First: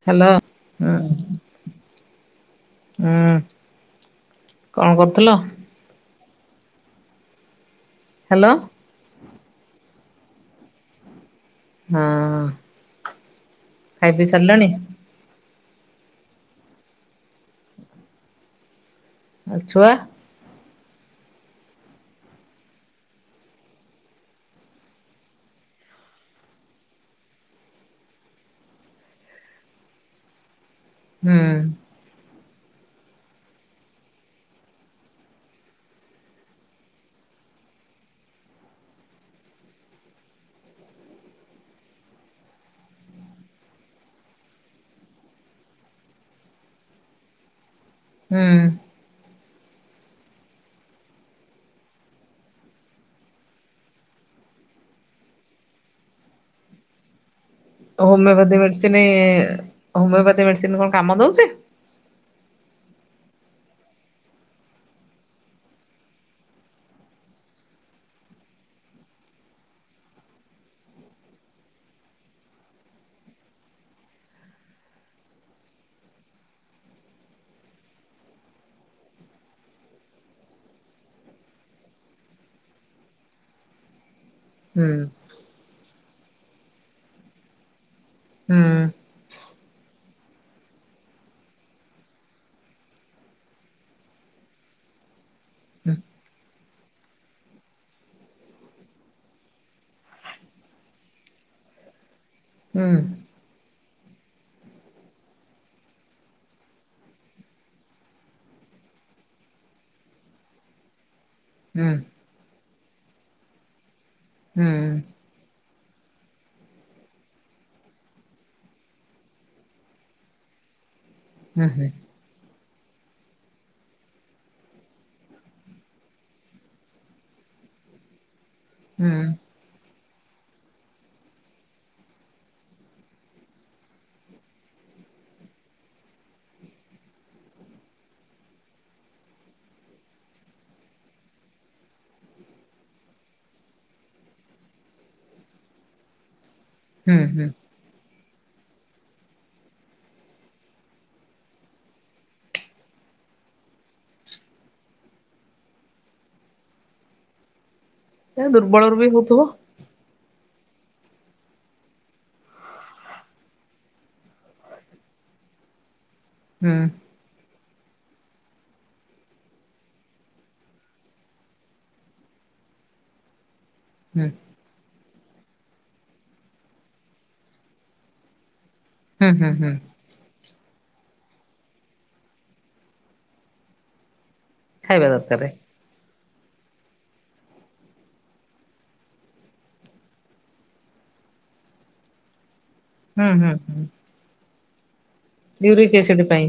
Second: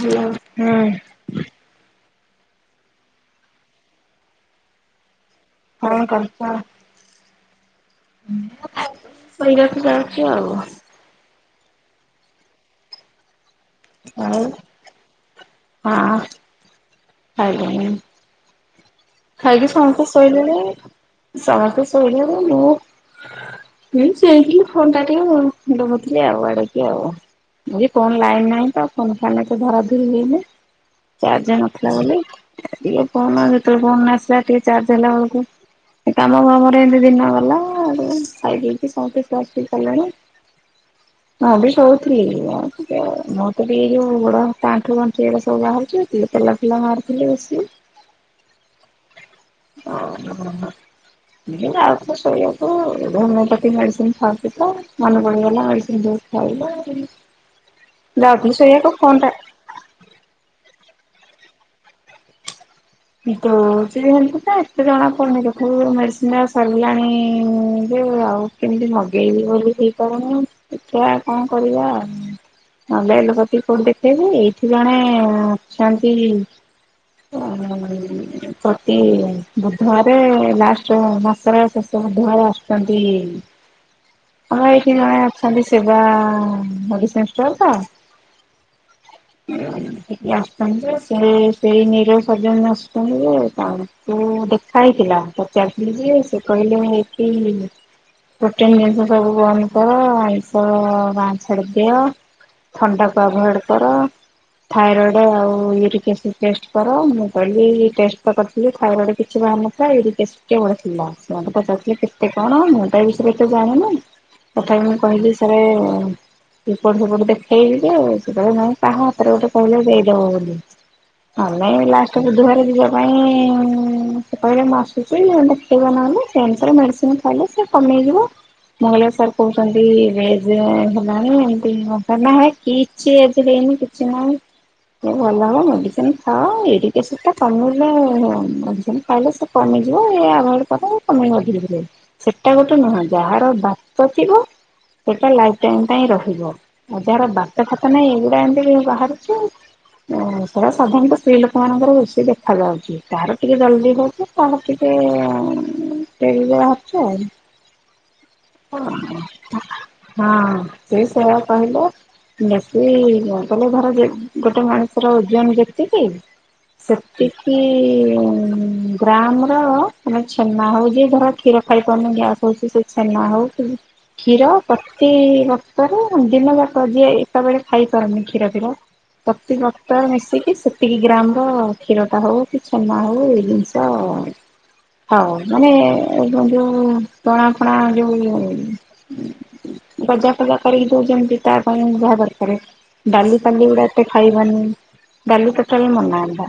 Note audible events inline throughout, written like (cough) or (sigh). Hello hello ହୁଁ ନମସ୍କାର୍ ହୁଁ ଉ କଣ କରୁଥିଲ? ହଁ କର୍ତ୍ତା ହାଲୋ ମୁଁ ଏଇ ବାଟେ ଯାଉଛି ଆଉ। ହଁଅ ଖାଇ ପି ଆଉ ସାରିଲଣି ହଁ ଖାଇଲିଣି ଆଉ ଖାଇକି ଛୁଆ ସମସ୍ତେ ଶୋଇଲେଣି। ସମସ୍ତେ ଶୋଇଲେଣି ମୁଁ ହୁଁ ଚେଇଁଥିଲି ଥଣ୍ଡା ଟିକେ। ବୁଲୁଥିଲି ଆଉ ଆଡିକି ଆଉ। ଇଏ କଣ ଲାଇନ ନାହିଁ ତ। କଣ ଫୋନ୍ ଫ୍ୟାନ ଏତେ ଧରାଧରି ହେଇନି। ହୁଁ ଚାର୍ଜ ନଥିଲା ବୋଲି ଟିକେ ଫୋନ ଯେତେବେଳେ ଫୋନ୍ ଆସିଲା ଟିକେ ଚାର୍ଜ ହେଲା ବେଳକୁ। ଏ ତ ଆ ଆମର ଘରେ ଏମିତି ଦିନ ଗଲା ଆ। ଖାଇ ଦେଇେଇକି ସମସ୍ତେ ସୁଆସୁଇ କଲେଣି। ଟ (inaudible) ମୁଁ ବି ଶୋଉଥିଲି। ମୋର ଟିକେ ଏଇ ଯୋଉ ଗୋଡ ହାତ ଆଣ୍ଠୁ ଗଣ୍ଠି ଏଇଡା ସବୁ ବାହାରୁଛି। ଟିକେ ତେଲ ଫେଲ ମାରୁଥିଲି ବସି। ହୁଁ। ହଁ ମ ଆଉଥିଲି ଶୋଇବାକୁ ହୋମିଓପାଥି ମେଡିସିନ୍ ଖାଉଛି ତ ମନେପଡ଼ିଗଲା ମେଡିସିନ୍ ଦେ ହଉଲୋ ଆଉ ହୋମିଓପାଥି ମେଡିସିନ୍ଇ ହୋମିଓପାଥି ମେଡିସିନ୍ କଣ କାମ ଦଉଚି। ଦଉଚି ଏମିତି ଯେ ଏତେ ଜଣା ପଡିନି ଯେ କିନ୍ତୁ ମେଡ଼ିସିନ୍ ଉରା ସାରିଲାଣି ଯେ ଆଉ କେମିତି ମଗେଇବି ବୋଲି ହେଇପାରୁନି। ଆ ଦେଖିବା କଣ କରିବା ଆ। ନହେଲେ ଲୋକ ଟିକେ କୋଉଠି ଦେଖେଇବି। ଏଇଠି ଜଣେ ଅଛନ୍ତି। କଣ ପ୍ରତି ବୁଧବାରେ। ଲାଷ୍ଟ ମାସର ଶେଷ ବୁଧବାରେ ଆସୁଛନ୍ତି। ଆମର ହୁଁ ଏଇଠି ଜଣେ ଅଛନ୍ତି ଶିବାଆ ମେଡିସିନ୍ ଷ୍ଟୋର ତ। ହୁଁ ଏଠିକି ଆସିଛନ୍ତି ଯେ। ସେଇ ନିର ସର୍ଜନ ଆସ କହିଲେ ତାଙ୍କୁ ଦେଖା ହେଇଥିଲା ପଚାରଥିଲି ଯେ ସେ କହିଲେ ହେଇଠି ପ୍ରୋଟିନ ଜିନିଷ ସବୁ ବନ୍ଦ କର ଆଇଷ ବା ଛାଡି ଦିଅ ହୁଁ ଥଣ୍ଡା କ ଆଭଏଡ କର ଥାଇରଏଡ ଆଉ ୟିକଟେଷ୍ଟ ଫେଷ୍ଟ କର ମୁ କିନ୍ତୁ ଏ ଯୋଉ ଟେଷ୍ଟ ଟା କରିଥିଲି ଥାଇରଡ କିଛି ବା ନଥିଲା ଏରିଟେଷ୍ଟ ଥିଲା ସେମାନେ ହୁଁ ହୁଁ ପଚଥିଲେ ମତେ କଣ ମୁଁ ତା ବିଷୟରେଏତେ ଜାଣିନି ତଥାପି ମୁଁ ହୁଁ କହିଲି ସାର୍ ଏପଟ ସେପଟ ଦେଖେଇଲି ଆଉ ସେତବେଳେ ମୁଁ କାହା ହାତରେ ଗୋଟେ କହିଲେ ଦେଇଦବ ବୋଲି ଆମେ ହୁଁ ଏ ହୁଁ ଲା ହୁଁ ତ ବୁଧବାର ଯିବା ପାଇଁ ସେ କହିଲେ ମୁଁ ଆସୁଛି ଦେ ପେଇବ ନହେଲେ କ୍ୟନ୍ସର ମେଡ଼ିସିନ୍ କହିଲେ ସେ କମେଇଯିବ ମଙ୍ଗଲେଶ୍ୱର କୁ କେମିତି ବି ହେଲାଣି ଏମତି କିଛି (unintelligible) ହେନି କିଛି ନାହିଁ ମୁଁ ଭଲ ହବ ମେଡିସିନ ଖାଅ ଏଇଠି ଏସବଟା କମେଇଲେ ଅଧିକ ପାଇଲେ ସେ କମିଯିବ ଏ ଆଗଟ କଥା କମେଇଲେ ଅଧିକିବ ସେଟା ଗୋଟେ ନୁହଁ ଯାହାର ବାତ ଥିବ ସେଟା ଲାଇଫ୍ ଟାଇମ୍ ପାଇଁ ରହିବ ଆ ଯାହାର ବାତ ଫାତ ନାହିଁ ଏଇଗୁଡା ଏମିତି ବାହାରୁଛିୁ ସେଇଟା ସାଧାରଣତଃ ସ୍ତ୍ରୀ ଲୋକ ସେମାନଙ୍କର ବେଶୀ ଦେଖାଯାଉଛି। କାହାର ଟିକେ ଜଲ୍ ଦି ହଉଛି, କାହାର ଟିକେ-ଏ ଡେରିରେ ଅଛ ଆଉ। ଏ ଦୁର୍ବଳରୁ ବି ହଉଥୁବ। ହଁ, ସେଇ ସେୟା କହିଲ। ବାସି କହଲେ ଘର ଯେ, ଗୋଟେ ମଣିଷର ଓଜନ ଯେତିକି ହୁଁ ସେତିକି-ଇଁ ଗ୍ରାମ୍ ର ମାନେ ଛେନା ହଉଛି, ଧର କ୍ଷୀର ଖାଇ ପାରୁନି ଗ୍ୟାସ୍ ହଉଛି, ସେ ଛେନା ହଉଛି ହୁଁ କ୍ଷୀର। ପ୍ରତି ବର୍ଷରେ ଦିନ ଯାକ ଯିଏ, ଏକାବେଳେ ଖାଇପାରୁନି କ୍ଷୀର ଫୀର ହୁଁ ହୁଁ ହୁଁ ପ୍ରତିବ୍ରତାର ମିଶିକି ସେତିକି ଗ୍ରାମ୍। ଅ କ୍ଷୀର ଟା ହଉ କି ଛେନା ହଉ, ଏଇ ଜିନିଷ ଖାଇବା ହଉ, ଦରକାର ମାନେ-ଏ ଏଇତ ଯୋଉ ପଣା ଫଣା ଯୋଉ-ଉ ଗଜା ଫଜା କରିକି ଦଉ ଯେମିତି ତା ପାଇଁ ଯାହା ଦରକାରେ। ହୁଁ ଡାଲି, ହୁଁ ପାଲି ଗୁଡା ହୁଁ ଏତେ ଖାଇବନି। ଡାଲି ଟୋଟାଲି ୟୁରିକ ମନା। ଏସିଡ ପାଇଁ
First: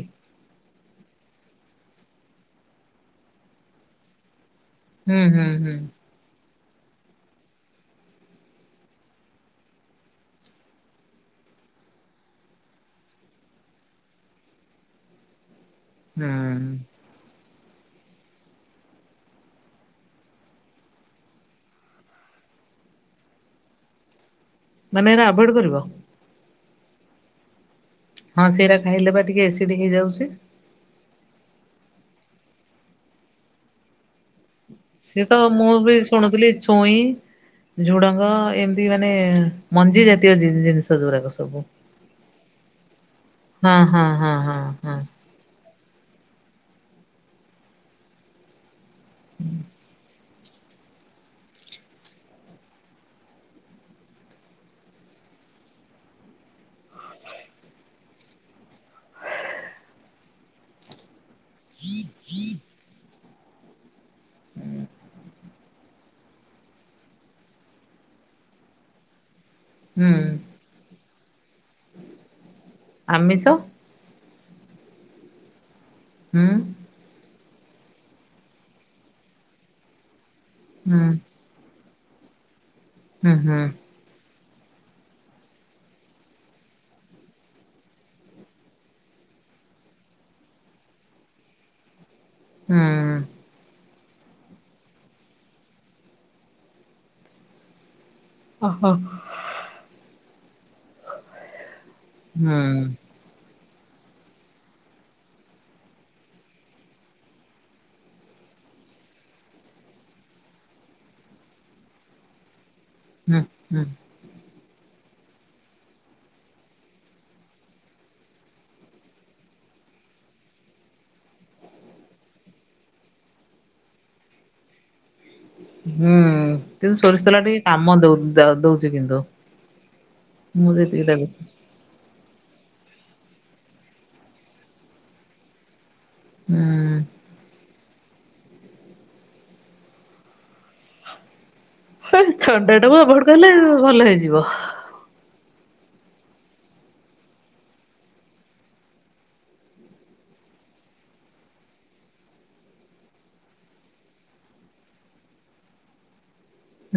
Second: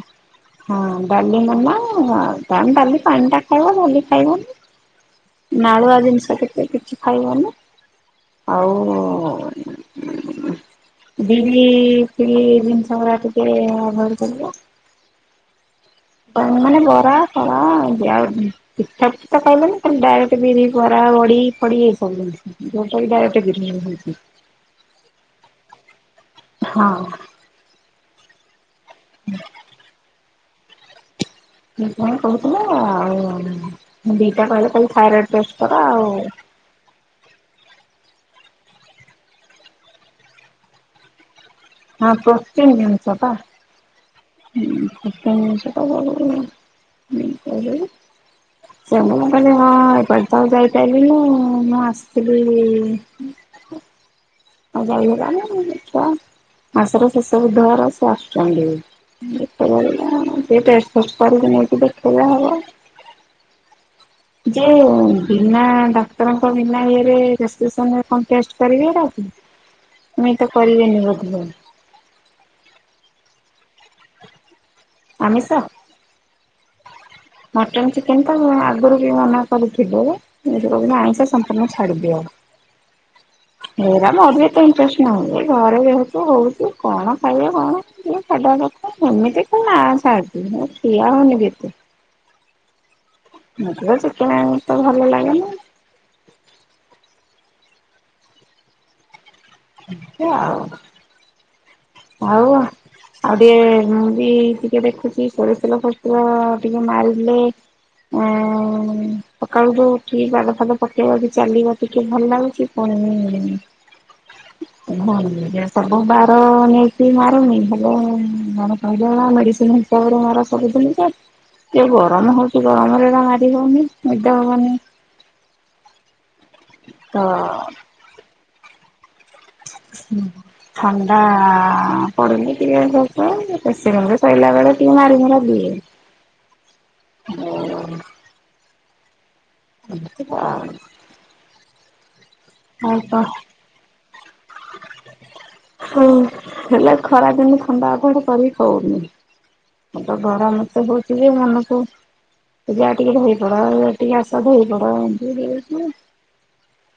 ହଁ, ଡାଲି ମନା-ଆଁ, କଣ ଡାଲି ପାଣି ଟା ଖାଇବ। ଡାଲି ଖାଇବନି। ହୁଁ ହୁଁ ହୁଁ ନାଳୁଆ ଜିନିଷ କେତେ କିଛି ଖାଇବନି? ଆଉ-ଉଁ। ବିରି ଫିରି ଜିନିଷ ଗୁଡା ଟିକେ ଆଭୋଏଡ଼୍ କରିବ। ହୁଁ ମାନେ ବରା ଫରା ଏମିତି ଆଉ। ପିଠାପିଠି ତ ଖାଇଲେନି, ଖାଲି ଡାଇରେକ୍ଟ ବିରି, ବରା, ବଡିଫଡି ଏଇ ସବୁ ଜିନିଷ। ଯଉ (unintelligible) ଡ଼ାଇଏକ୍ଟେ ବିରି ହି ହେଇଛି। ମାନେ ଏରା ଆଭଏଡ୍ କରିବ। ହଁ। ହଁ, ସେଇରା ଖାଇଲେ ପା ଟିକେ ଏସିଡ୍ ହେଇଯାଉଛି। ସେ କଣ କହୁଥିଲା ଆଉ, ଦିଟା କହିଲେ କହିଲେ ସିଏ ଥାଇରଏଡ୍ ତ ଟେଷ୍ଟ ମୁଁ କର। ବି ଆଉ ଶୁଣୁଥିଲି ଛୁଇଁ। ଝୁଡଙ୍ଗ, ଏମତି ମାନେ ମଞ୍ଜି ଜାତୀୟ ଜି-ଜିନିଷ ଯଉରାକ ସବୁ। ହଁ, ପ୍ରତିିନିନ୍ନସ ପା। ହଁ, ହଁ, ହଁ। ହଁ ହୁଁ, ହଁ ଖଟା ଜିନିଷ (unintelligible) ସେମାନେ କହିଲେ ହଁ, ଏ ପାଟେ ତ ଆଉ ଯାଇପାଇଲୁନୁ, ମୁଁ ଆସିଥିଲି ଆଉ, ଯାଇ ହେଲାନି (unintelligible) ମାସର ଶେଷ ବୁଧବାର ସେ ଆସୁଛନ୍ତି। ଦେଖେଇଆଉ। ଟିକେ ଟେଷ୍ଟ ଫେଷ୍ଟ କରିକି ନେଇକି ଦେଖେଇଲେ ହବ। ଯେଉ ବିନା ଡ଼ା କ୍ଟରଙ୍କ ବିନା ଇଏରେ, ପ୍ରେସ୍କୁପସନ୍ ରେ କଣ ଟେଷ୍ଟ କରିବେ ଏଗୁଡା କି? ହୁଁ ମି ତ କରିବେନି ବୋଧେ! ଆମିଷ! ଆମିଷ। ହୁଁ। ମଟନ୍ ଚିକେନ୍ ତ ଆଗରୁ ବି ମନା କରିଥିଲୁ। ଏଥର ହୁଁ ଆଇଁଷ ସମ୍ପୂର୍ଣ୍ଣ ଛାଡ଼ିଦିଅ। ହୁଁ ହୁଁ। ଏରା ମୋର ଏତେ ଇଣ୍ଟରେଷ୍ଟ ନାଇଁ। ଏ ଘରେ ଯେହେତୁ ହଉଛି, କଣ ଖାଇବ କଣ? ସିଏ ଛାଡ୍ ଦବା କଥା। ସେମିତି କଉ ନା ଛାଡ଼୍, (unintelligible) ମୁଁ ଠିଆ ହଉନିବି ଏତେ। ହୁଁ। ମତେ ତ ଚିକେନେ ଏତେ ଭଲ ଲାଗେନି। ଓହୋ। ଏମିତି ଆଉ। ଆଉ? ହୁଁ ଆଉ ଟିକେ ବି ଟିକେ ଦେଖୁଛି ସରିସତେଲ ଫୋରିସ ତେଲ ଟିକେ ମାରିଲେ ଉଁ ସକାଳୁ ଯୋଉ ଉଠୁକି ପାଦ ଫାଦ ପକେଇବା କି ଚାଲିବା ଟିକେ ଭଲ ଲାଗୁଛି। ହୁଁ ହୁଁ (unintelligible) ସବୁ ବାର ନେଇ କିଛି ମାରୁନି ହେଲେ ଜଣେ କହିଲେ ଏରା ମେଡ଼ିସିନ୍ ହିସାବରେ ମାର ସବୁ ଦିନ ଯେ ଯୋଉ ଗରମ ହଉଛି ଗରମରେ ଏରା ମାରି ହଉନି ନିଦା ହବନି। ହୁଁ କିନ୍ତୁ ତ ସୋରିଷ ତେଲ ଟା ଟିକେ କାମ ଦଉ ଦ ଦଉଛି କିନ୍ତୁ। ହଁ ମୁଁ ଯେତିକି ଥଣ୍ଡା ଲାଗୁଛି ପଡୁନି ଟିକେ ଘସି ଏମିତି ଏସି ରୁମ୍ ରେ ସଇଲା ବେଳେ ଟିକେ ମାରୀମୁରା ଦିଏ। ହୁଁ। ହଁ। (unintelligible) ଥଣ୍ଡା ଟାକୁ ଆଉ କଣ ଆଭଏଡ୍ କଲେ ଭଲ ହେଇଯିବ। ହଁ ହେଲେ ଖରା ଦିନେ ଥଣ୍ଡା ଆଭଏଡ କରି ହଉନି। ହେତ ଗରମ ଏତେ ହେଉଛି ଜେ ମନକୁ ଯାହା ଟିକେ ଧୋଇପଡ ଇଆଡ଼େଟିକେ ଆସ ଧୋଇ ପଡ ଏମିତି ହେଇଯାଉଛି ମୁଁ।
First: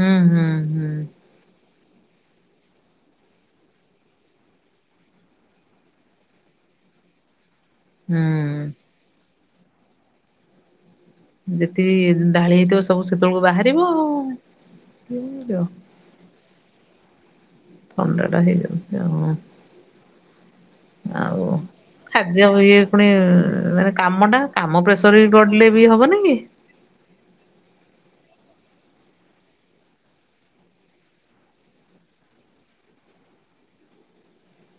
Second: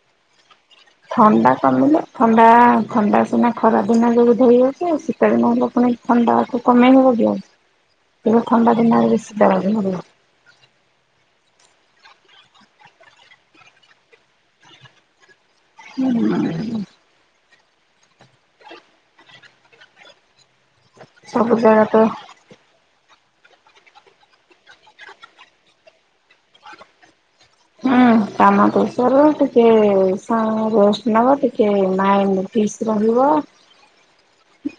ହୁଁ ହୁଁ ହୁଁ। ଥଣ୍ଡା କମିଲେ ଥଣ୍ଡା ଥଣ୍ଡା ସିନା ଖରା ଦିନ ଯୋଗୁଁ ଧୋଇହଉ ଛି ଶୀତଦିନ ହେଲେ ପୁଣି ଥଣ୍ଡାକୁ କମେଇ ହେବ କି ଆଉ ଏବେ ହୁଁ। ଥଣ୍ଡା ଦିନରେ ବେଶୀ (unintelligible) ଯେତିକି ଢାଳି ହେଇଥିବ ସବୁ ସେତେବେଳକୁ ବାହାରିବ ଆଉ କିଏ କଣ କରିବ। (unintelligible) ଥଣ୍ଡା ଟା ହେଇଯାଉଛି ଆଉ। ସବୁ ଜାଗା ତ ଯଉ ଇଏ ପୁଣି ମାନେ କାମ ଟା କାମ ପ୍ରେସର ବି ପଡିଲେବି ହବନିକି? ହୁଁ। କାମ ପ୍ରେଷର ଟିକେ ସା ରେଷ୍ଟ ନବ ଟିକେ ମାଇଣ୍ଡ ପିସ୍ ରହିବ। ହ୍ୟା।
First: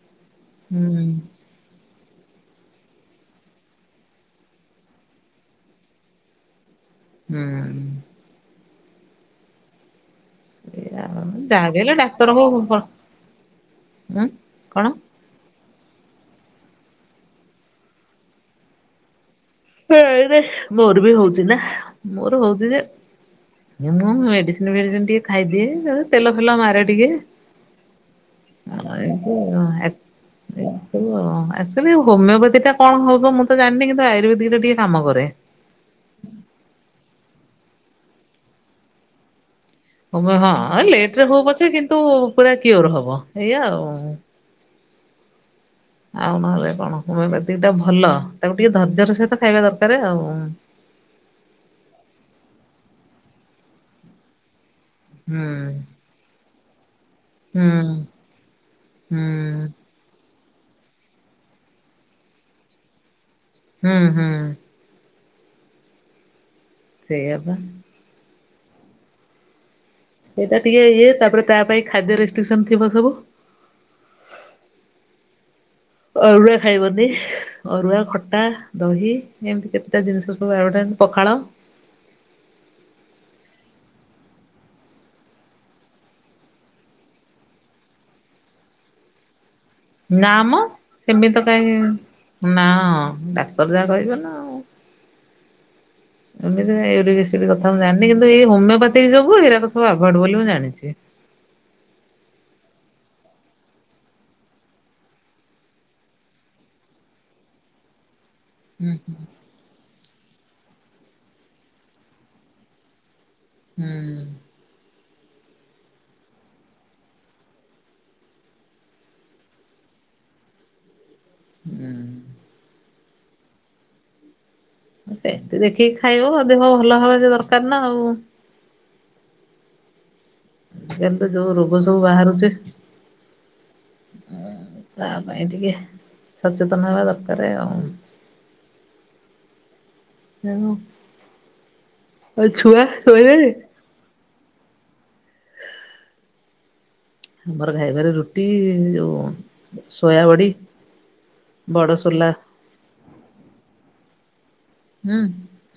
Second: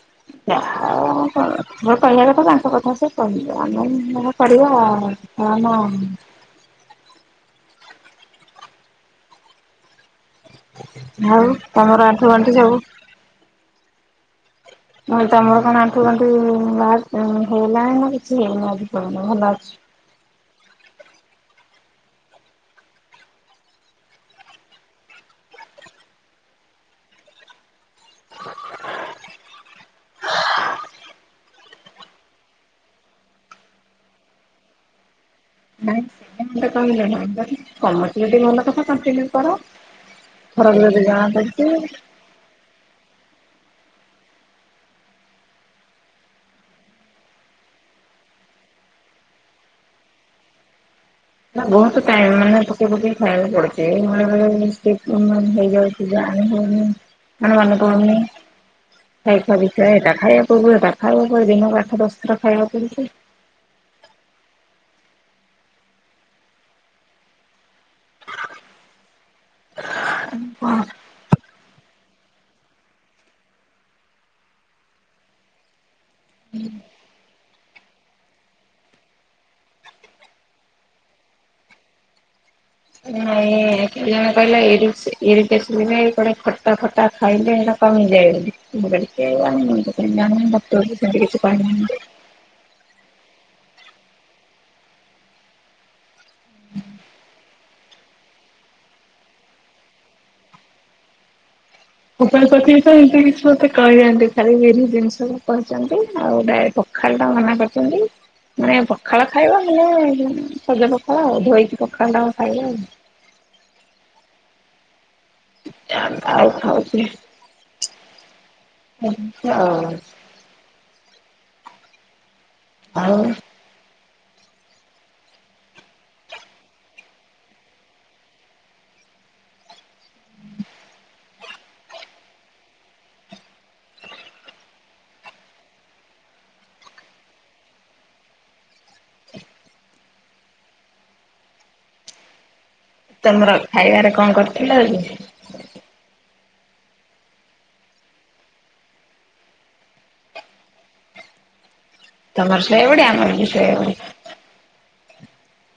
ହୁଁ। (unintelligible) କହିବାକଥା ତାଙ୍କ କଥା ସେ କହିବେ ଆମେ ଯାହା କରିବା ଆଉ ଆମ ହୁଁ। ଏୟା ଆଉ ଯାହା ବି ହେଲେ ତମର ଆଣ୍ଠୁ ଡାକ୍ତରଙ୍କୁ ଗଣ୍ଠି ସବୁ ବ ଉଁ କଣ? ମୁଁ କହିଲି ତମର କଣ ଆଠୁ ଗଣ୍ଠି ବାହାରି ହେଲାଣି କିଛି ହେଇନି ଆଜି ପାର୍ଯ୍ୟନ୍ତ ଭଲ ଅଛି। ହେଇରେ ମୋର ବି ହଉଛି ନା ମୋର ହଉଛି ଯେ ହେ ମୁଁ ମେଡିସିନ ଫେଡିସିନ ଟିକେ ଖାଇଦିଏ ତେଲ ଫେଲ ମାରେ ଟିକେ ଆଉ ଏମିତି ଆଉ ଆକ୍ (unintelligible) ଆକ୍ଚୁଲି ହୋମିଓ ପାତି ଟା କଣ ହବ ମୁଁ ତ ଜାଣିନି କିନ୍ତୁ ଆୟୁର ବେଦି ଟା ଟିକେ କାମ କରେ। ନାଇଁ ସେ କହିଲାନି କମୁଛି ଯଦି ଭଲ କଥା କଣ୍ଟିନ୍ୟୁ କର। ହୋମିଓ ଫରକ ହଁ ଯଦି ଲେଟ ଜଣା ରେ ହଉ ପଛେ ପଡୁଛି କିନ୍ତୁ ପୁରା କିଓର ହବ ଏଇଆ ଆଉ। ଆଉ ନହେଲେ କଣ ହୋମିଓପାଥି ଟା ଭଲ ତାକୁ ଟିକେ ଧର୍ଯ୍ୟ ର ସହିତ ଖାଇବା ଦରକାରେ ଆଉ। ବହୁତ ଟାଇମ୍ ମାନେ ପକେଇ ପକେଇ ଖାଇବାକୁ ପଡୁଛି ବେଳେ ବଳେ ହୁଁ (unintelligible) ହେଇଯାଉଛି। ଜାଣି ହଉନି। ମାନେ ହୁଁ ମନେ ପଡୁନି ହୁଁ (unintelligible) ହେଟା ଖାଇବାକୁ କରିବି ଦିନରେ ଆଠ ଦଶଥର ଖାଇବା କରିକି ହୁଁ ହୁଁ। ସେଇଆପା। ସେଇଟା ଟିକେ ଇଏ ତାପରେ ତାପାଇଁ ଖାଦ୍ୟ ରେଷ୍ଟ୍ରିକସନ ଥିବ ସବୁ। ଅରୁଆ ଖାଇବନି। ଅରୁଆ ଖଟା ଦହି ଏମିତି କେତେଟା ଜିନିଷ ସବୁ ଆଉଗଟା ପଖାଳ। ନାଇଁ କେଇ ଜଣେ କହିଲେ ଇରିସ ଇରିଟେଷ୍ଟ ହେଲେ କୁଆଡ଼େ ଖଟା ଫଟା ଖାଇଲେ ହେ କମି ଯାଇବୋଲି ମୁକଇଲି କେଜାଣି ମୁତ କାଇଁ ନା ଜାଣିନି ମ ଡକ୍ଟରବି ସେମିତି କିଛି କାହିଁ କହିନାହାନ୍ତି। ନା ଡାକ୍ତର ଯାହା କହିବନା ଆଉ। (inaudible) ଏମିତି ଇରିଟେଷ୍ଟ ମୁଁ ଜାଣିନି କିନ୍ତୁ ଏଇ ହୋମିଓପାଥି ଯବୁ ଏଇରା ସୁ ଆଭଡ ବୋଲି ମୁଁ ଜାଣିଚି। ପୂଜା ଏମିତି କିଛି ମତେ କହିନାହାନ୍ତି ଖାଲି ବିରି ଜିନିଷ କହିଛନ୍ତି ଆଉ ଡାଏଟ ଖାଲିଟା ମନା କରିଚନ୍ତି। ମାନେ ହୁଁ ପଖାଳ ଖାଇବ ହେଲେ ସଜ ପଖାଳ ଆଉ ଧୋଇକି ପଖାଳ ଟାକୁ ଖାଇବ ଆଉ। ହୁଁ। ଯା ଆଉ ଖାଉଚି ସେମିତି ଆଉ। ହୁଁ। ଆଉ? ସେମିତି ଦେଖିକି ଖାଇବ ଦେହ ଭଲ ହବା ଦରକାରନା ଆଉ। କିନ୍ତୁ ଯୋଉ ରୋଗ ସବୁ ବାହାରୁଚି ତାପାଇଁ ଟିକେ ସଚେତନ ହେବା ଦରକାର ଆଉ। ତେଣୁ ଆଉ ଛୁଆ ତମର ଶୋଇିଲେଣି? ଖାଇବାରେ କଣ କରିଥିଲ ଆଜି? ଆମର ଖାଇବାରେ ରୁଟି ଯେଉଁ ସୋୟାବଡ଼ି ବଡ଼ସୋଲା ତମର ସୋୟାବଡ଼ି ଆମରବି ସୋୟବଡ଼ି। ହୁଁ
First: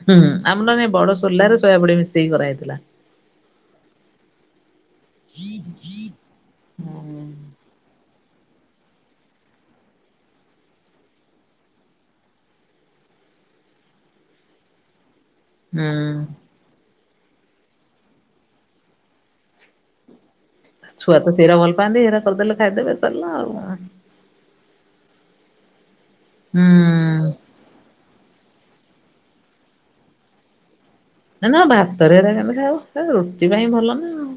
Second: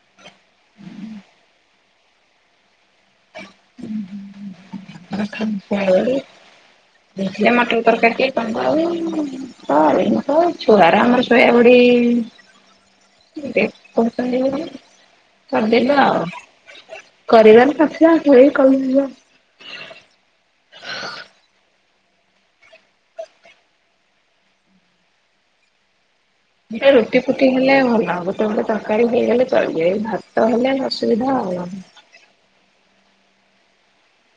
ହୁ ହୁ ଆମର ବଡ଼ ସୋଲାରେ ଶୋୟବଡ଼ି ମିଶେଇକି କରାହେଇଥିଲା। ସୋୟାବଡ଼ି ଦେଖିଲ ହୁଁ ମଟର ତରକାରି ଟିକେ (unintelligible) କରିମିତ ଛୁଆଅରା ଆମର ସୋୟାବଡ଼ି ଦେଖୋଉଚନ୍ତି ବୋଲି କରିଦେବା ଆଉ କରିବାର ନଥିଲା ସେଇ କହିଥିଲା ଛୁଆତ ସେରା ଭଲ ପାଆନ୍ତି ହେରା କରିଦେଲେ ଖାଇଦେବେ ସାରିଲା ଆଉ କଣ। ହୁଁ ଗଟେ ରୁଟି ଫୁଟି ହେଲେ ଭଲ ହବ ତ ଗୋଟେ ତରକାରୀ ହେଇଗଲେ ଚଳିବ ଏଇ ଭାତ ହେଲେ ଅସୁବିଧା ନା ନା ଆଉ। ଭାତରେ ଏରା କେମତି ଖାଇାବୁ ରୁଟି ପାଇଁ ଭଲନା ଆଉ।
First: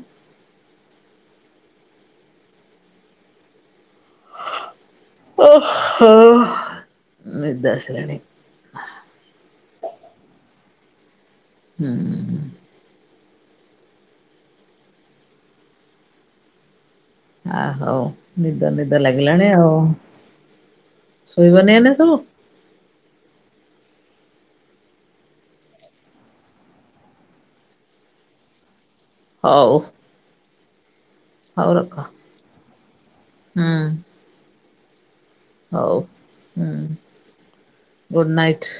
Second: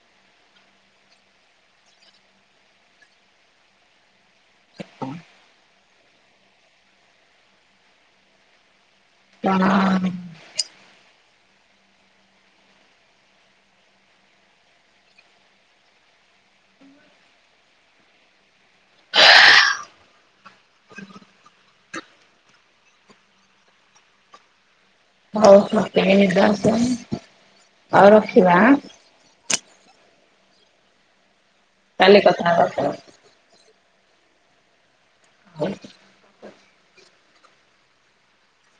ଓ ହ ନିଦ ଇସିଲାଣି। କଣ ହୁଁ। ଆହଉ ନିଦ ନିଦ ଲାଗିଲାଣି ଆଉ ଶୋଇବନି ଏଇନା ସବୁ। ହଉ ମତେବି ନିଦ ଆସିଲାଣି ଆଉ ରଖିବା ଆଁ। ହଉ। ହଉ ରଖ କାଲି କଥା ହେବାତ? ହୁଁ। ହଉ ହୁଁ ଗୁଡ଼୍ ନାଇଟ୍।